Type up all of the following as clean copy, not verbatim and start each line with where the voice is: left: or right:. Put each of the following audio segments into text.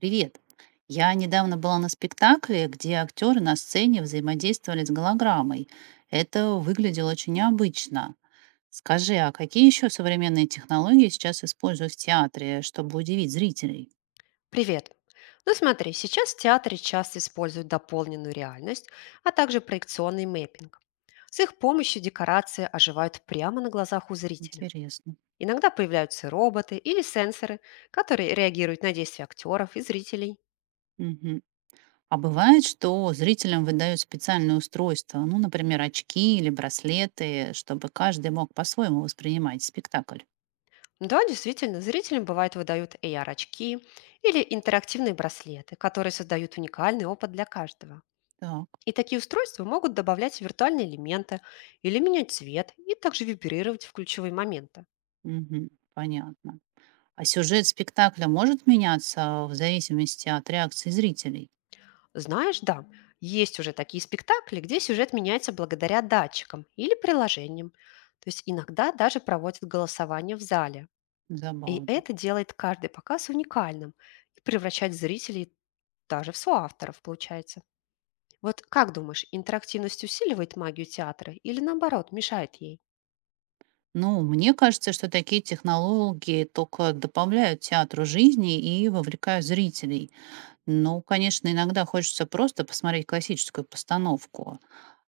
right: Привет. Я недавно была на спектакле, где актеры на сцене взаимодействовали с голограммой. Это выглядело очень необычно. Скажи, а какие еще современные технологии сейчас используют в театре, чтобы удивить зрителей?
left: Привет! Ну смотри, сейчас в театре часто используют дополненную реальность, а также проекционный мэппинг. С их помощью декорации оживают прямо на глазах у зрителя.
right: Интересно.
left: Иногда появляются роботы или сенсоры, которые реагируют на действия актеров и зрителей.
right: Мгм. А бывает, что зрителям выдают специальные устройства, ну, например, очки или браслеты, чтобы каждый мог по-своему воспринимать спектакль.
left: Да, действительно, зрителям бывает выдают AR-очки или интерактивные браслеты, которые создают уникальный опыт для каждого.
right: Так,
left: И такие устройства могут добавлять виртуальные элементы или менять цвет и также вибрировать в ключевые моменты.
right: мгм, понятно. А сюжет спектакля может меняться в зависимости от реакции зрителей?
left: Знаешь, да, есть уже такие спектакли, где сюжет меняется благодаря датчикам или приложениям. То есть иногда даже проводят голосование в зале. И
right: Забавно.
left: это делает каждый показ уникальным и превращает зрителей даже в соавторов, получается. Вот как думаешь, интерактивность усиливает магию театра или наоборот мешает ей?
right: Ну, мне кажется, что такие технологии только добавляют театру жизни и вовлекают зрителей. Ну, конечно, иногда хочется просто посмотреть классическую постановку.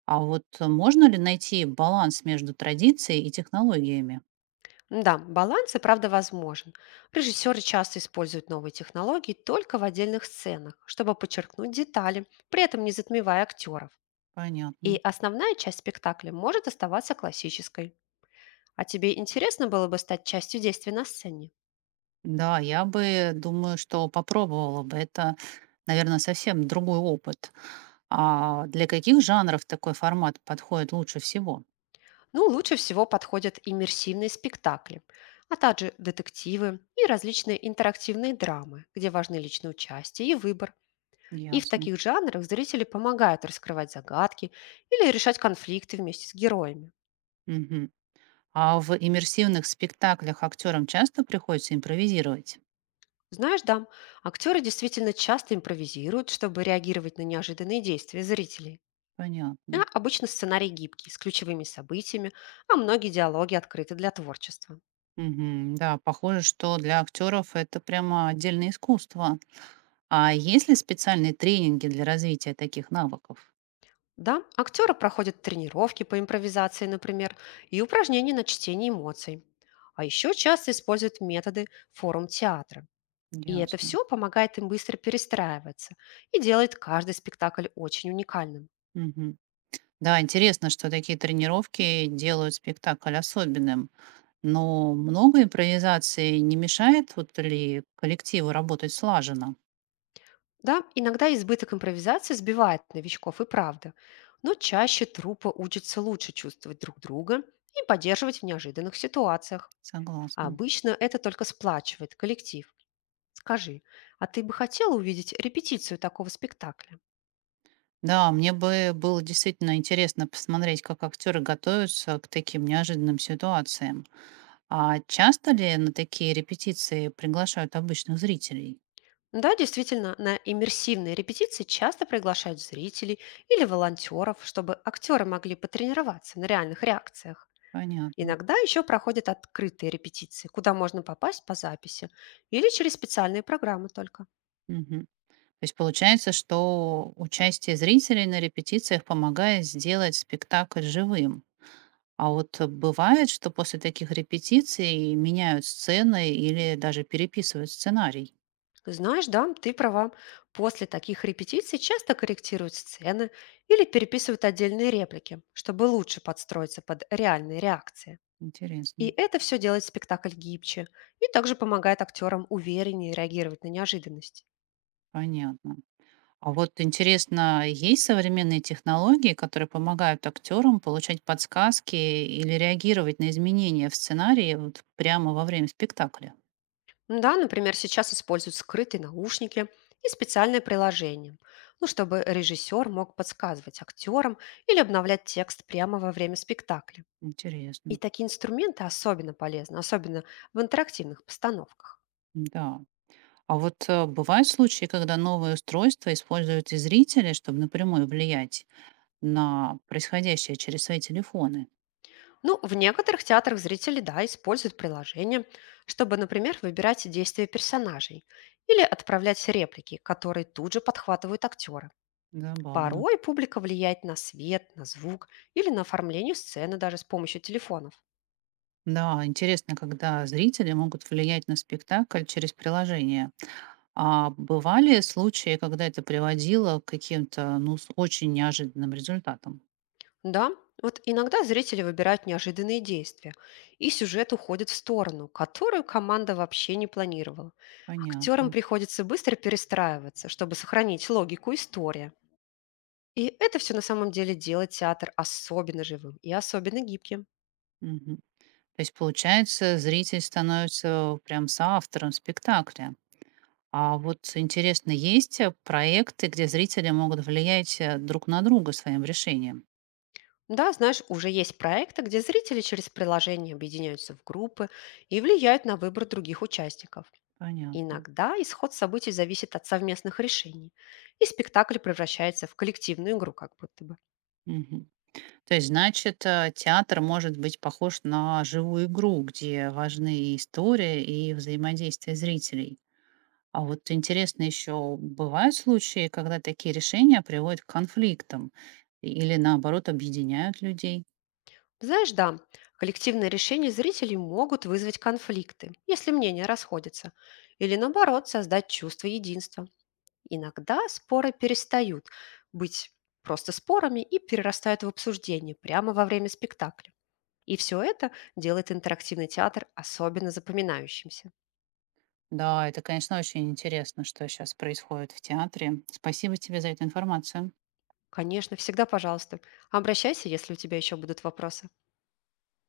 right: А вот можно ли найти баланс между традицией и технологиями?
left: Да, баланс и правда возможен. Режиссеры часто используют новые технологии только в отдельных сценах, чтобы подчеркнуть детали, при этом не затмевая актеров. И
right: Понятно.
left: основная часть спектакля может оставаться классической. А тебе интересно было бы стать частью действия на сцене?
right: Да, я бы, думаю, что попробовала бы. Это, наверное, совсем другой опыт. А для каких жанров такой формат подходит лучше всего?
left: Ну, лучше всего подходят иммерсивные спектакли, а также детективы и различные интерактивные драмы, где важны личное участие и выбор. И в
right: Ясно.
left: таких жанрах зрители помогают раскрывать загадки или решать конфликты вместе с героями.
right: Мгм. А в иммерсивных спектаклях актерам часто приходится импровизировать?
left: Знаешь, да, актеры действительно часто импровизируют, чтобы реагировать на неожиданные действия зрителей. А
right: Понятно.
left: обычно сценарий гибкий, с ключевыми событиями, а многие диалоги открыты для творчества.
right: Мгм. Да, похоже, что для актеров это прямо отдельное искусство. А есть ли специальные тренинги для развития таких навыков?
left: Да, актеры проходят тренировки по импровизации, например, и упражнения на чтение эмоций. А еще часто используют методы форум-театра. И это
right: Ясно.
left: все помогает им быстро перестраиваться и делает каждый спектакль очень уникальным.
right: Мгм. Да, интересно, что такие тренировки делают спектакль особенным. Но много импровизации не мешает вот ли коллективу работать слаженно?
left: Да, иногда избыток импровизации сбивает новичков и правда, но чаще труппа учится лучше чувствовать друг друга и поддерживать в неожиданных ситуациях. А
right: Согласна.
left: обычно это только сплачивает коллектив. Скажи, а ты бы хотела увидеть репетицию такого спектакля?
right: Да, мне бы было действительно интересно посмотреть, как актеры готовятся к таким неожиданным ситуациям. А часто ли на такие репетиции приглашают обычных зрителей?
left: Да, действительно, на иммерсивные репетиции часто приглашают зрителей или волонтеров, чтобы актеры могли потренироваться на реальных реакциях.
right: Понятно.
left: Иногда еще проходят открытые репетиции, куда можно попасть по записи или через специальные программы только.
right: Мгм. То есть получается, что участие зрителей на репетициях помогает сделать спектакль живым. А вот бывает, что после таких репетиций меняют сцены или даже переписывают сценарий.
left: Знаешь, да, ты права. После таких репетиций часто корректируют сцены или переписывают отдельные реплики, чтобы лучше подстроиться под реальные реакции. И
right: Интересно.
left: это все делает спектакль гибче и также помогает актерам увереннее реагировать на неожиданности.
right: Понятно. А вот интересно, есть современные технологии, которые помогают актерам получать подсказки или реагировать на изменения в сценарии вот прямо во время спектакля?
left: Да, например, сейчас используют скрытые наушники и специальное приложение, ну, чтобы режиссер мог подсказывать актерам или обновлять текст прямо во время спектакля. И
right: Интересно.
left: такие инструменты особенно полезны, особенно в интерактивных постановках.
right: Да. А вот бывают случаи, когда новые устройства используют и зрители, чтобы напрямую влиять на происходящее через свои телефоны.
left: Ну, в некоторых театрах зрители, да, используют приложение, чтобы, например, выбирать действия персонажей или отправлять реплики, которые тут же подхватывают актеры.
right: Забавно.
left: Порой публика влияет на свет, на звук или на оформление сцены даже с помощью телефонов.
right: Да, интересно, когда зрители могут влиять на спектакль через приложение. А бывали случаи, когда это приводило к каким-то, ну, с очень неожиданным результатам?
left: Да, вот иногда зрители выбирают неожиданные действия, и сюжет уходит в сторону, которую команда вообще не планировала. Актерам
right: Понятно.
left: приходится быстро перестраиваться, чтобы сохранить логику истории. И это все на самом деле делает театр особенно живым и особенно гибким.
right: Мгм. То есть, получается, зритель становится прям соавтором спектакля. А вот интересно, есть проекты, где зрители могут влиять друг на друга своим решением?
left: Да, знаешь, уже есть проекты, где зрители через приложение объединяются в группы и влияют на выбор других участников.
right: Понятно.
left: Иногда исход событий зависит от совместных решений, и спектакль превращается в коллективную игру как будто бы.
right: Мгм. То есть, значит, театр может быть похож на живую игру, где важны и история, и взаимодействие зрителей. А вот интересно еще, бывают случаи, когда такие решения приводят к конфликтам или наоборот объединяют людей?
left: Знаешь, да, коллективные решения зрителей могут вызвать конфликты, если мнения расходятся, или наоборот создать чувство единства. Иногда споры перестают быть просто спорами и перерастают в обсуждение прямо во время спектакля. И все это делает интерактивный театр особенно запоминающимся.
right: Да, это, конечно, очень интересно, что сейчас происходит в театре. Спасибо тебе за эту информацию.
left: Конечно, всегда пожалуйста. Обращайся, если у тебя еще будут вопросы.